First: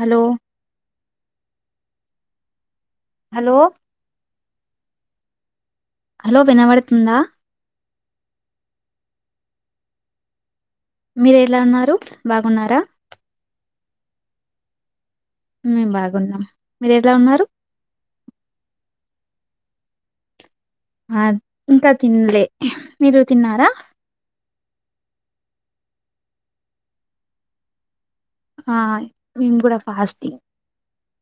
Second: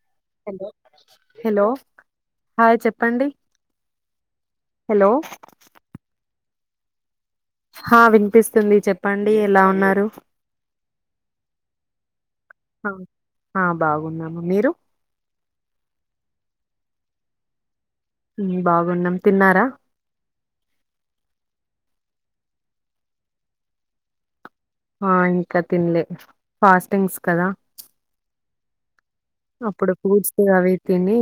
Hello hello hi చెప్ప hello hello లో వినబడుతుందా హ వినిపిస్తుంది చెప్పండి ఎలా ఉన్నారు మీర ఎలా ఉన్నారు బాగున్నారా ఆ ఆ బాగున్నాము మీరు మేము బాగున్నాం మీరు ఎట్లా ఉన్నారు బాగున్నాం తిన్నారా ఆ ఇంకా తిినలే మీరు తిన్నారా ఆ ఇంకా తిన్లె [unintelligible] ఫాస్టింగ్స్ కదా [unintelligible] ఆయి అప్పుడు కూడ్స్త [unintelligible] అవి తిని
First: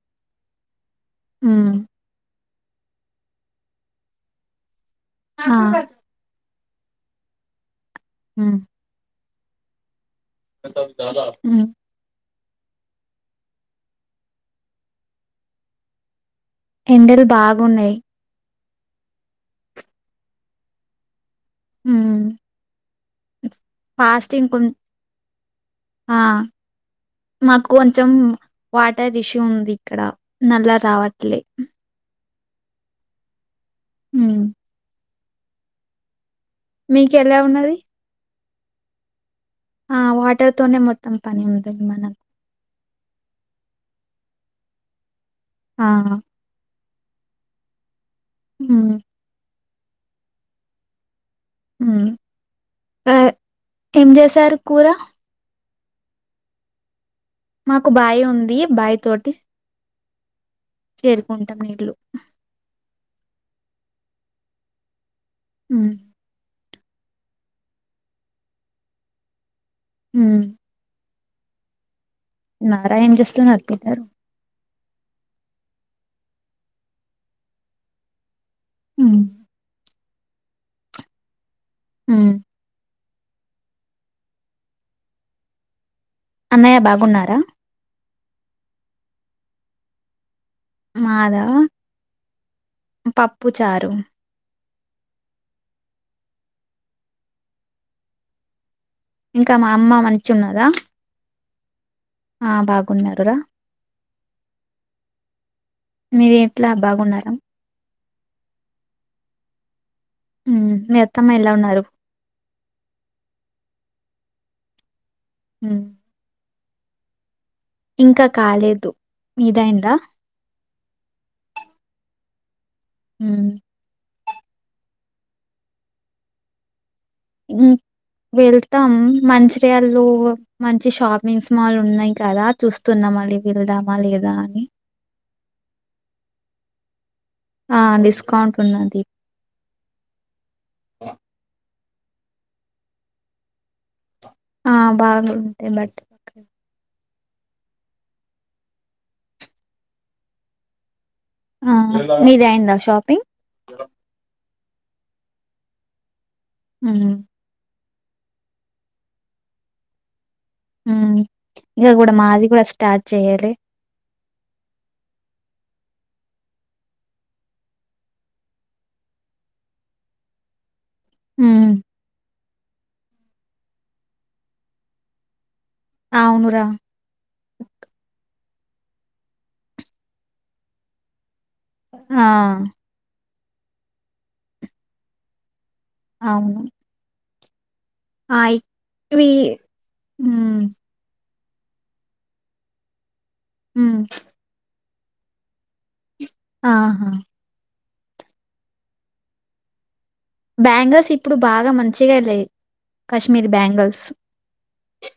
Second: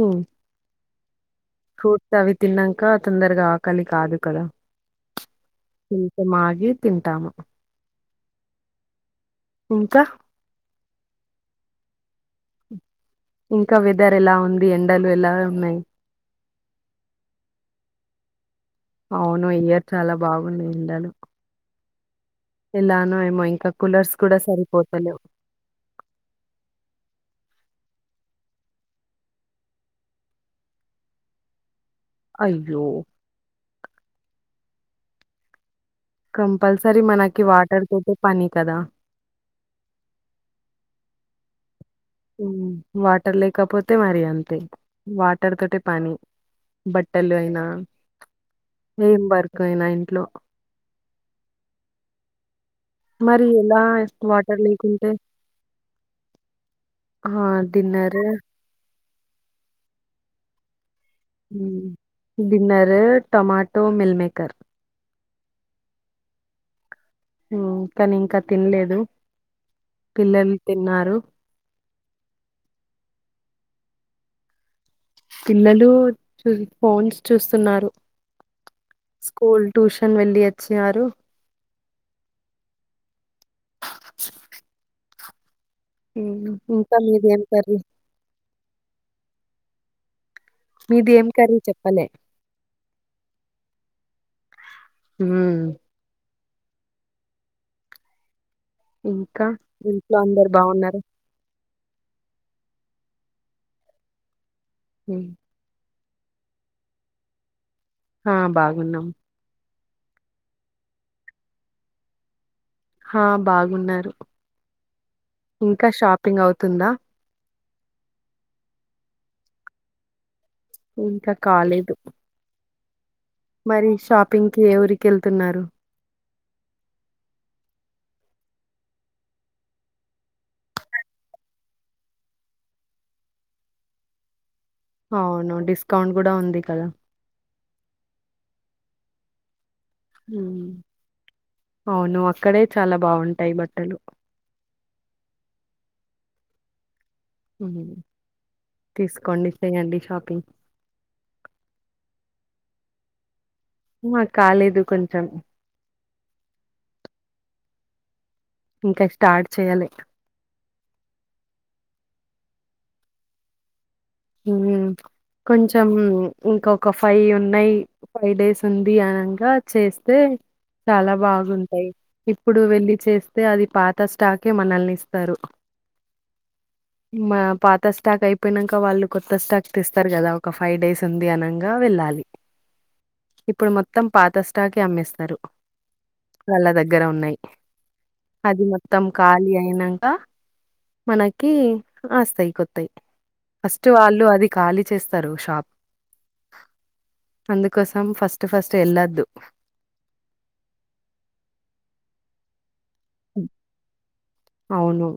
ఉమ్ ఫ్రూట్ అవి తిన్నక తొందరగా ఆకలి కాదు కదా ఆ చింత మాగే తింటాము హ్మ్ ఇంకా మ స జద [inaudible] ఇంకా వెదర్ ఎలా ఉంది ఎండలు ఎలా ఉన్నయి ఎండలు బాగున్నయి అవును ఇయర్ చాలా బాగుంది ఏండలు హ్మ్ ఎలానో ఏమో ఇంకా కులర్స్ కుడ కొం సరిపోతలెవ్ ఆ మాకు [unintelligible] కొంచెం వాటర్ ఇష్యూ ఉంది ఇక్కడ నల్లా రావట్లే అయ్యో హ్మ్ కంపల్సరీ మీకు ఎలా మనకి ఉన్నది వాటర్ తోటి పని కదా. ఆ వాటర్ తోనే మొత్తం పని ఉంది. మన హ్మ్ వాటర్ లేకపోతే మరి అంతే వాటర్ తోటే ఆ పని బట్టలు అయినా ఉమ్ ఏం వర్క్ అయినా ఇంట్లో హ్మ్ మరి ఎలా వాటర్ కూర లేకుంటే. ఆ! మాకు డిన్నర్ బాయి ఉంది బాయి తోటి చేరుకుంటాం నీళ్లు ఉ డిన్నరు టొమాటో, మిల్మేకర్ హ్మ్ కానీ ఇంకా తినలేదు పిల్లలు తిన్నారు. నారా ఏం జెస్తున్నారు పిల్లలు. పిల్లలు చూ ఫోన్స్ చూస్తున్నారు. ఉమ్ స్కూల్ ట్యూషన్ వెళ్లి వచ్చారు. ఉ [inaudible] ఆ అన్నయ్య ఇంకా మీది బాగున్నారా ఏం కర్రీ మీది ఏం మాదా కర్రీ చెప్పలే పప్పు చారు ఊ ఇంకా మా అమ్మ ఇంట్లో మంచి అందరు ఉన్నదా బాగున్నారా? ఆ బాగున్నారు రా ఉ [unintelligible] మీ ఇట్లా బాగున్నారా ఆ బాగున్నాం. హ్మ్ మీ అత్తమ్మ ఎలా ఉన్నారు. హా బాగున్నారు. ఉమ్ ఇంకా షాపింగ్ అవుతుందా. ఇంకా కాలేదు. మీదైందా ఇంకా కాలేదు. ఉమ్ మరి షాపింగ్కి ఏ ఊరికెళ్తున్నారు. [inaudible] వెళ్తాం మంచిర్యాళ్లో మంచి షాపింగ్స్ మాల్ ఉన్నాయి కదా చూస్తున్నాం. మళ్ళీ వెళ్దామా లేదా అని అవును డిస్కౌంట్ గుడా ఉంది కదా. ఆ డిస్కౌంట్ ఉన్నది ఉ అవును అక్కడే చాలా బాగుంటాయి బట్టలు ఆ బాగా ఉంటాయి బట్టలు అక్కడ ఉ తీసుకోండి చేయండి షాపింగ్ ఆ మీది అయిందా షాపింగ్ మా కాలేదు కొంచెం ఊ ఇంకా స్టార్ట్ చేయ్యలే ఉ ఇంగ కూడా మాది కూడా స్టార్ట్ చేయ్యలే ఊ కొంచెం ఇంక ఫైవ్ ఉన్నాయి ఫైవ్ డేస్ ఉంది అనంగా చేస్తే చాలా ఉమ్ బాగుంటాయి ఇప్పుడు వెళ్లి చేస్తే అది పాత స్టాకే మనల్ని ఇస్తారు అవునురా మా పాత స్టాక్ అయిపోయినంక వాళ్ళు కొత్త స్టాక్ తేస్తారు కదా ఒక ఫైవ్ డేస్ ఉంది అనంగా వెళ్ళాలి. ఆ ఇప్పుడు మొత్తం పాత స్టాకే అమ్మేస్తారు. అవును వాళ్ళ దగ్గర ఉన్నావి. ఆ అది మొత్తం ఇవి ఖాళీ అయినంక ఉమ్ మనకి ఆస్తాయి కొత్తావి ఫస్ట్ ఉమ్ వాళ్ళు అది ఖాళీ చేస్తారు షాప్ ఆహా కోసం ఫస్ట్ ఫస్ట్ వెళ్ళొద్దు బ్యాంగర్స్ ఇప్పుడు బాగా మంచిగా లేయ్ అవును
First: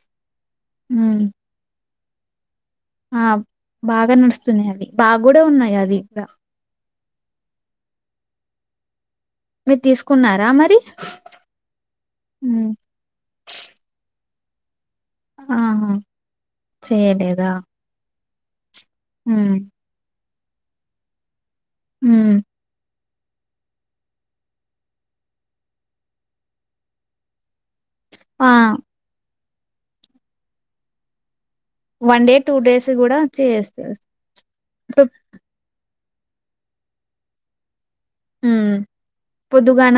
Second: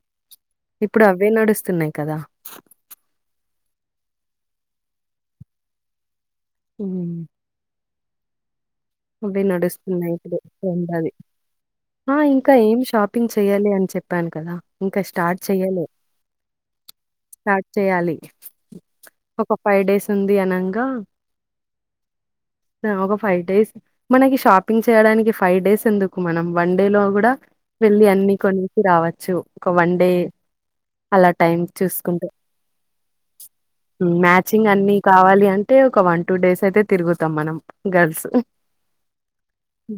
ఇప్పుడు ఉమ్ అవే నడుస్తున్నాయి కదా ఆ బాగా నడుస్తున్నాయి అది బాగా కూడా ఉన్నాయి అది ఇప్పుడ ఉ అవి మీరు నడుస్తున్నాయి ఇప్పుడు తీసుకున్నారా మరి ట్రెండ్ ఆది ఆ ఇంకా ఉమ్ ఏం షాపింగ్ చెయ్యాలే అని చెప్పాను కదా ఇంకా స్టార్ట్ చెయలే ఆహా చేయలేదా స్టార్ట్ చేయాలి ఒక ఉమ్ ఫైవ్ డేస్ ఉంది అనంగా ఉ ఒక ఫైవ్ డేస్ మనకి షాపింగ్ చేయడానికి ఫైవ్ డేస్ ఎందుకు మనం వన్ డే లో కూడా వెళ్ళి అన్ని ఆ కొనేసి రావచ్చు ఒక వన్ డే అలా టైమ్ వన్ చూసుకుంటే డే టూ డేస్ కూడా చేస్తారు మ్యాచింగ్ అన్ని కావాలి అంటే ఒక వన్ టూ డేస్ అయితే తిరుగుతాం మనం గల్ ఊ పొద్దుగాన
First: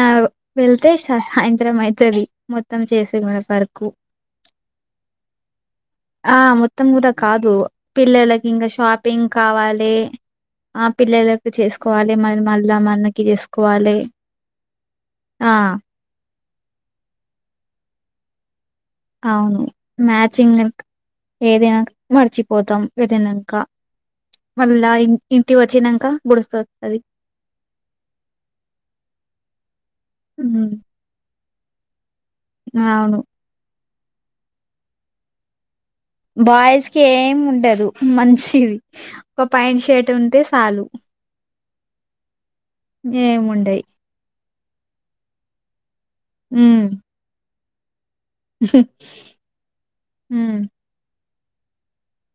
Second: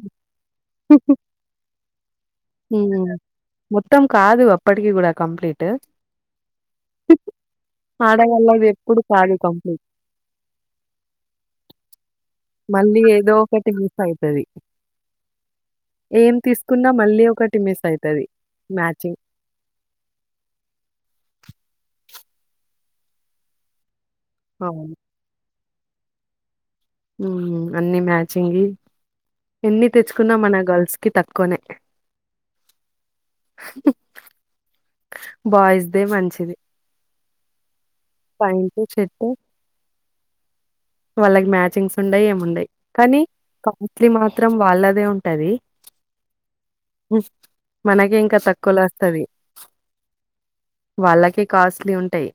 వెళ్తే సాయంత్రం అయతది మొత్తం హ్మ్. చేసే వరకు మొత్తం కాదు అప్పటికి కూడా కంప్లీట్ ఆ మొత్తం కూడా కాదు పిల్లలకి ఆడవాళ్ళది ఇంకా ఎప్పుడు షాపింగ్ కాదు కంప్లీట్. కావాలే ఆ పిల్లలకు చేసుకోవాలి మరి మళ్ళా మళ్ళీ మనకి ఏదో ఒకటి చేసుకోవాలి మిస్ అయతది ఆ ఏం తీసుకున్నా మళ్ళీ ఒకటి మిస్ అయతది అవును మ్యాచింగ్ కనుక ఏదైనా క మర్చిపోతాం వెళ్ళినంక మళ్ళా అవును. ఇంటికి వచ్చినంక గుడుస్త ఉ అన్ని మ్యాచింగ్ ఎన్ని తెచ్చుకున్నా మన గర్ల్స్ కి తక్కువనే అవును బాయ్స్ బాయ్స్ కి ఏం ఉండదు మంచిది ప్యాంటు, షర్టు ఒక ప్యాంట్ షర్ట్ ఉంటే చాలు వాళ్ళకి మ్యాచింగ్స్ ఉండయి ఏమిండయి కానీ ఏముండయి కాస్ట్లీ మాత్రం త్రం వాళ్ళదే ఉంటది ఊ మనకి ఇంకా తక్కువలో వస్తది హ్మ్. వాళ్ళకి కాస్ట్లీ ఉంటాయి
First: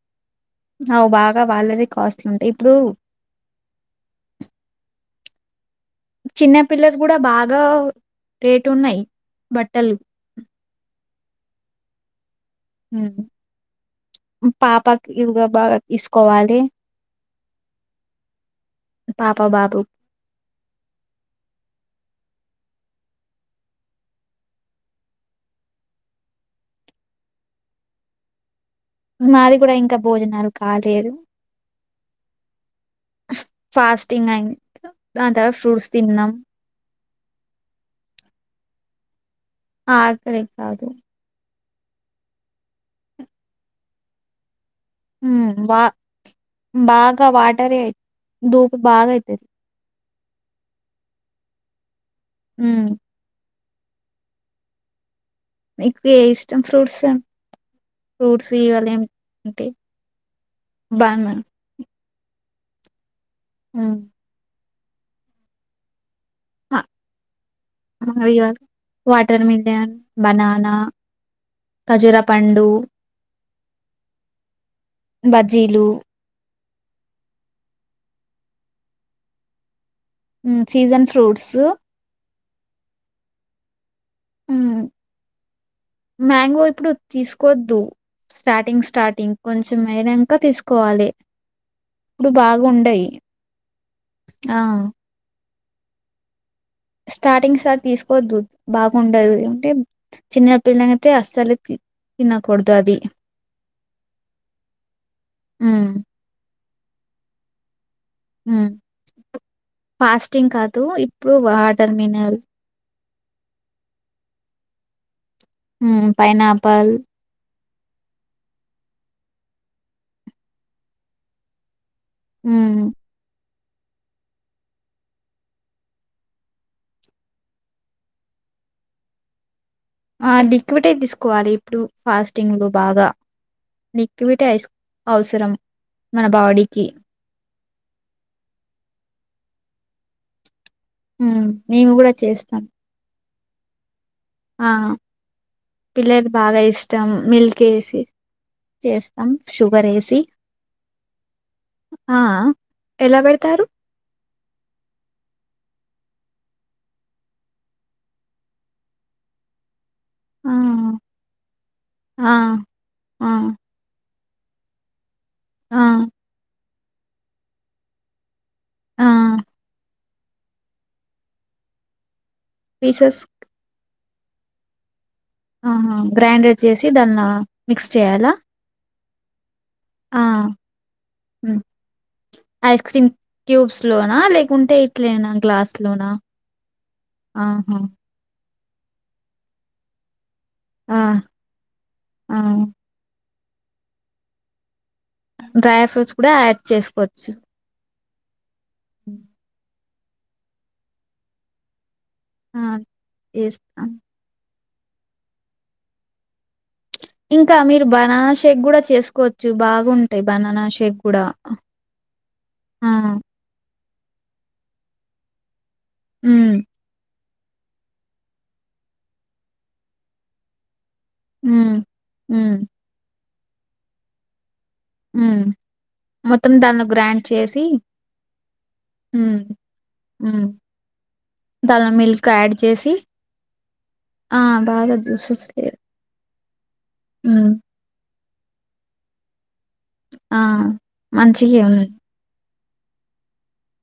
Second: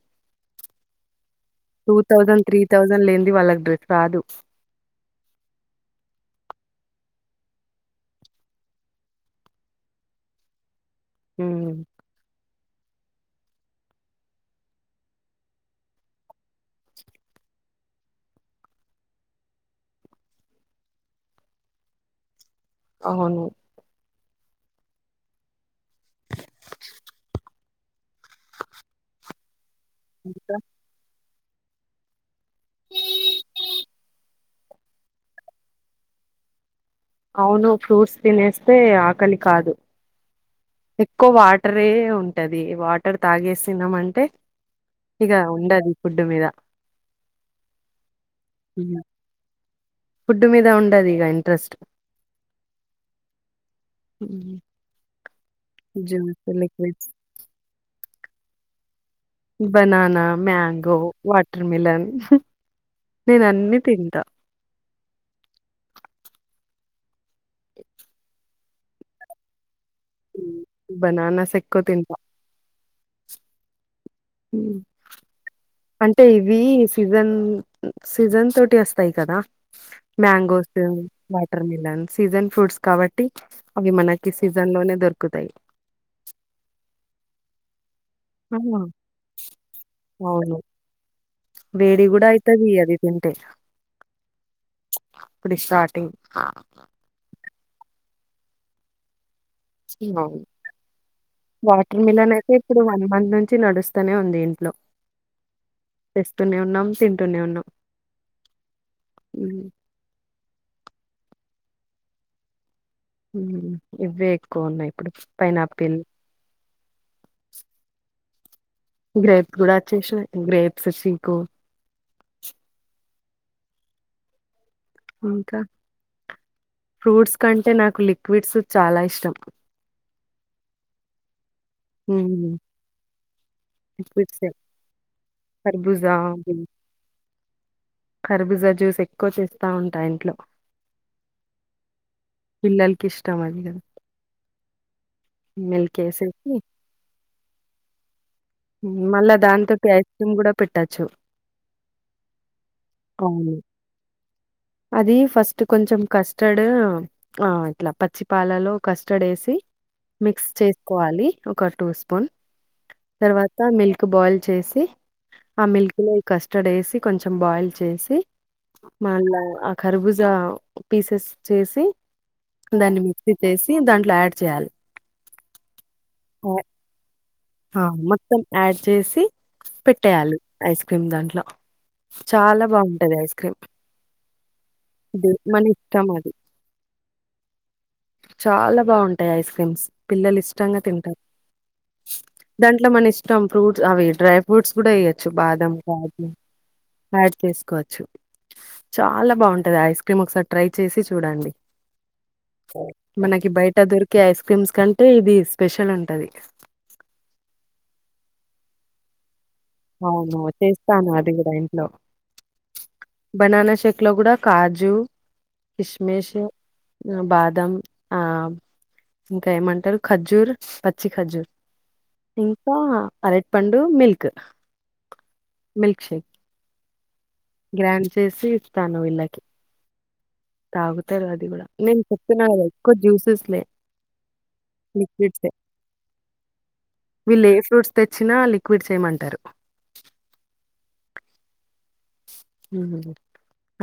ఆవ్ బాగా వాళ్ళది కాస్ట్లీ ఉంటాయి ఇప్పుడు డ్రెప్ కాదు చిన్న పిల్లలు కూడా బాగా రేటు ఉన్నాయి బట్టలు మ్మ్ మ్మ్ పాపకి ఇవిగ బాగా తీసుకోవాలి పాప బాబు అవును మాది కూడా ఇంకా భోజనాలు ఇంకా కాలేదు ఫాస్టింగ్ అయి దాని తర్వాత ఫ్రూట్స్ తిన్నం అవును ఫ్రూట్స్ తినేస్తే ఆకలి కాదు ఆకలి కాదు. ఎక్కువ వాటరే ఉంటది వాటర్ తాగేసిన్నం అంటే ఇక మ్మ్ వా ఉండది ఫుడ్ మీద బాగా వాటరే ధూప బాగయితది ఫుడ్ మీద ఉండదు ఇగ ఇంట్రెస్ట్ మ్మ్ అ మీకు ఏ ఇస్టం ఫ్రూట్స్, ఫ్రూట్స్ ఈవళం బనానా, మ్యాంగో, బనా వాటర్మీలోన్ నేన్ అన్ని హ్మ్. తింటా ఆ అది కాద్ వాటర్మిలన్ బననా బనానాస్ ఎక్కువ తింటా ఖజురపండు బజ్జీలు అంటే ఇవి సీసన్ సీసన్ తోటి వస్తాయి కదా mangoes season fruits water melon season fruits కాబట్టి అవి మన ఈ సీజన్ లోనే దొరుకుతాయి కొద్దు ఆహా, స్టార్టింగ్ స్టార్టింగ్ కొంచెం అయినంక అవును తీసుకోవాలి వేడి కూడా ఇప్పుడు అయితది అది బాగుండయి తింటే ఆ ఇప్పుడి స్టార్టింగ్ ఆ స్టార్టింగ్ స్టార్ట్ తీసుకోద్దు బాగుండదు [unintelligible] చిన్న పిల్లలైతే అస్సలు తి- వాటర్ మిలన్ అయితే తినకూడదు ఇప్పుడు అది వన్ మంత్ నుంచి నడుస్తనే ఉంది ఏంటి ట్లో ఉమ్, తెస్తూనే ఉన్నం తింటూనే ఉన్నం మ్మ్ ఫాస్టింగ్ కాదు ఇప్పుడు వాటర్ మినల్ ఇవ్వే ఎక్కువ ఉన్నాయి కొంచెం మ్మ్ పైనాపిల్ గ్రేప్స్ కూడా వచ్చేసినయ్ గ్రేప్స్ [unintelligible] ఇంకా, ఫ్రూట్స్ కంటే నాకు లిక్విడ్స్ చాలా ఇష్టం ఆ డిక్విటే తీసుకోవాలి ఇప్పుడు ఫాస్టింగ్ లో బాగా లిక్విడ్స్ లిక్విటే ఐస్ అవసరం మన బాడీకి ఖర్బిజా జ్యూస్ ఎక్కువ చేస్తా ఉంటా ఇంట్లో మ్మ్ మేము కూడా చేస్తాం [unintelligible] ఆ మిల్క్ పిల్లది వేసేసి బాగా ఇష్టం మిల్క్ ఏసి చేస్తాం మళ్ళా దాని షుగర్ తటి ఐస్ ఏసి క్రీమ్ కూడా పెట్టోచ్చు ఆ, ఎలా పెడతారు అది ఫస్ట్ కొంచెం కస్టర్డ్ ఆ ఇట్లా పచ్చిపాలలో కస్టర్డ్ ఏసి మిక్స్ ఆ చేసుకోవాలి ఒక టూ స్పూన్, ఆ ఆ తర్వాత మిల్క్ బాయిల్ చేసి, ఆ మిల్క్ లో కస్టర్డ్ వేసి కొంచెం బాయిల్ చేసి ఆ మళ్ళా ఆ కర్భుజ పీసెస్ చేసి దాన్ని పీసెస్ మిక్సీ చేసి దాంట్లో యాడ్ చేయాలి ఆహా ఆ! గ్రైండర్ చేసి దన్నా ఆ మొత్తం యాడ్ చేసి ఆ పెట్టేయాలి ఐస్ క్రీమ్ దాంట్లో హ్మ్ చాలా ఐస్ క్రీమ్ బావుంటది ఐస్ క్రీమ్. క్యూబ్స్ లోనా లేకుంటే ఇది ఇట్లేనా మన గ్లాస్ ఇష్టం లోనా అది. ఆహా చాలా బాగుంటాయి ఐస్ క్రీమ్స్ పిల్లలు ఇష్టంగా ఆ తింటారు ఆ దాంట్లో మనిష ఇష్టం ఫ్రూట్స్ అవి డ్రై ఫ్రూట్స్ కూడా వేయ్యొచ్చు బాదం డ్రై ఫ్రూట్స్ కాజు కూడా యాడ్ చేసుకోవచ్చు యాడ్ చేసుకోవచ్చు చాలా బాగుంటది ఐస్ క్రీమ్ ఒకసారి ట్రై చేసి చూడండి ఆ మనకి బయట చేస్తాం దొరికే ఐస్ క్రీమ్స్ కంటే ఇది స్పెషల్ ఉంటది ఇంకా మీరు బనానా షేక్ కూడా చేసుకోవ చ్చు బాగుంటాయి అవును బనానా షేక్ చేస్తాను కూడా అది ఇంట్లో ఆ ఇట్లో కూడా కాజు కిస్మిస్ హ్మ్. బాదం ఆ ఇంకా ఏమంటారు ఖర్జూర్ చ్చి ఖర్జూర్ హ్మ్. హ్మ్. ఇంకా అరటి పండు మిల్క్ ఉ మిల్క్ షేక్ మొత్తం దాన్ని గ్రాండ్ గ్రాండ్ చేసి ఇత్తను హ్మ్. విళ్ళకి హ్మ్. తాగుతారు అది కూడా దానిలో నేను మిల్క్ చెప్తున్నా యాడ్ కదా చేసి ఎక్కువ జ్యూసెస్లే ఆ బాగా లిక్విడ్సే జుషస్లే వీళ్ళు ఏ ఫ్రూట్స్ తెచ్చినా లిక్విడ్స్ చేయమంటారు ఆ మంచిగే ఉన్ ఊ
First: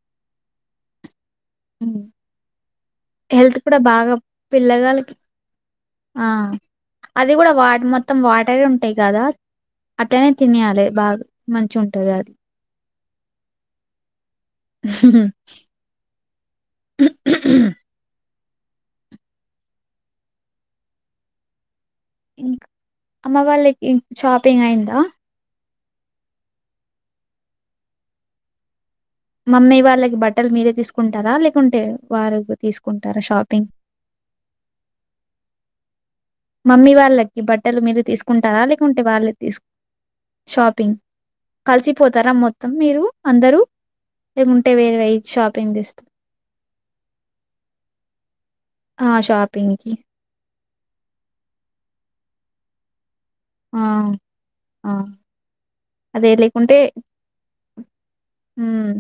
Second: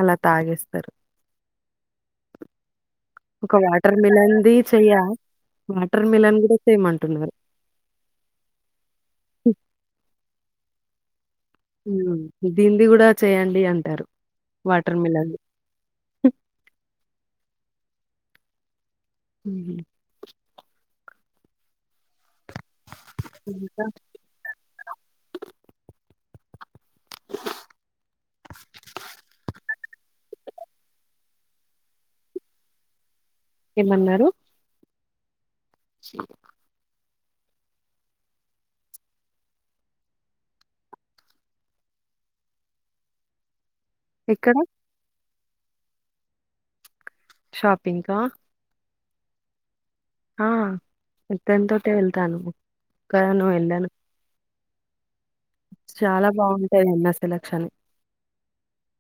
అలా తాగేస్తారు ఉ ఒక హెల్త్ కూడా వాటర్ బాగా మిలన్‌ది చెయ్య పిల్లగాల్లకి వాటర్ ఆ మిలన్ గూడా చేయమంటున్నారు. అది కూడా వా మొత్తం వాటరే ఉంటాయి కదా అట్లనే తినయాలి బాగా మంచి ఉంటుంది హ్మ్. అది దీనిది గూడా చేయండి అంటారు వాటర్ మిలన్‌ది. [unintelligible] [inaudible] హు ఇంకా అమ్మ ఇంకా వాళ్ళకి షాపింగ్ అయిందా [unintelligible] [inaudible] మమ్మీ వాళ్ళకి బట్టలు మీరే తీసుకుంటారా లేకుంటే వారు తీసుకుంటారా షాప్ ఏమన్నారు [unintelligible] [inaudible] మమ్మీ వాళ్ళకి బట్టలు మీరు తీసుకుంటారా లేకుంటే వాళ్ళు తీసు షాపింగ్ కలిసిపోతారా మొత్తం మీరు అందరూ ఎక్కడ? లేకుంటే వేరు వెయి షాపింగ్ చేస్తు షాపింగ్ కా ఆ షాపింగ్కి ఆ ఇద్దన్ తోటే వెళ్తాను ఒక్కదాన్నే ఆ! వెళ్ళాను ఆ చాలా అదే బాగుంటాయి అన్న సెలక్షన్ ఉమ్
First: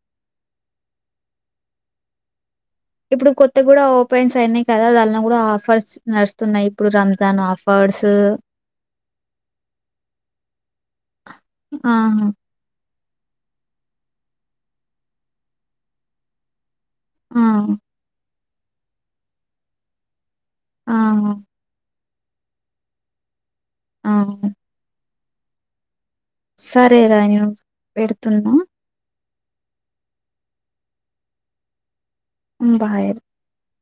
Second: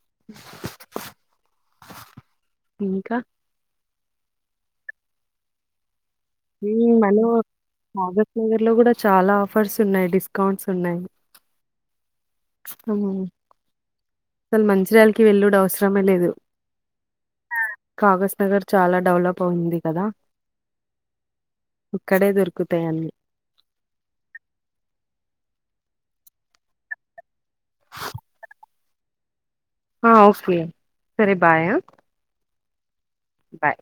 [unintelligible] [inaudible] ఇంకా ఇప్పుడు కొత్త కూడా ఓపెన్స్ అయినాయి కదా దాన్లో కూడా ఆఫర్స్ నడుస్తున్నాయి. ఊ ఇప్పుడు మన రంజాన్ ఆఫర్స్ కాసజ్ నగర్ లో కూడా చాలా ఆఫర్స్ ఉన్నాయి డిస్కౌంట్స్ ఉన్నాయి. ఆ అవునా అసలు మంచిర్యాల వెళ్ళడు అవసరమే లేదు ఆ! కాసజ్ నగర్ చాలా డెవలప్ అయింది కదా ఆఆ ఇక్కడే దొరుకుతాయి అన్నీ ఆవ్ సరే రా నేను పెడుతున్నా ఆ ఓకే సరే బాయ బాయ బాయ్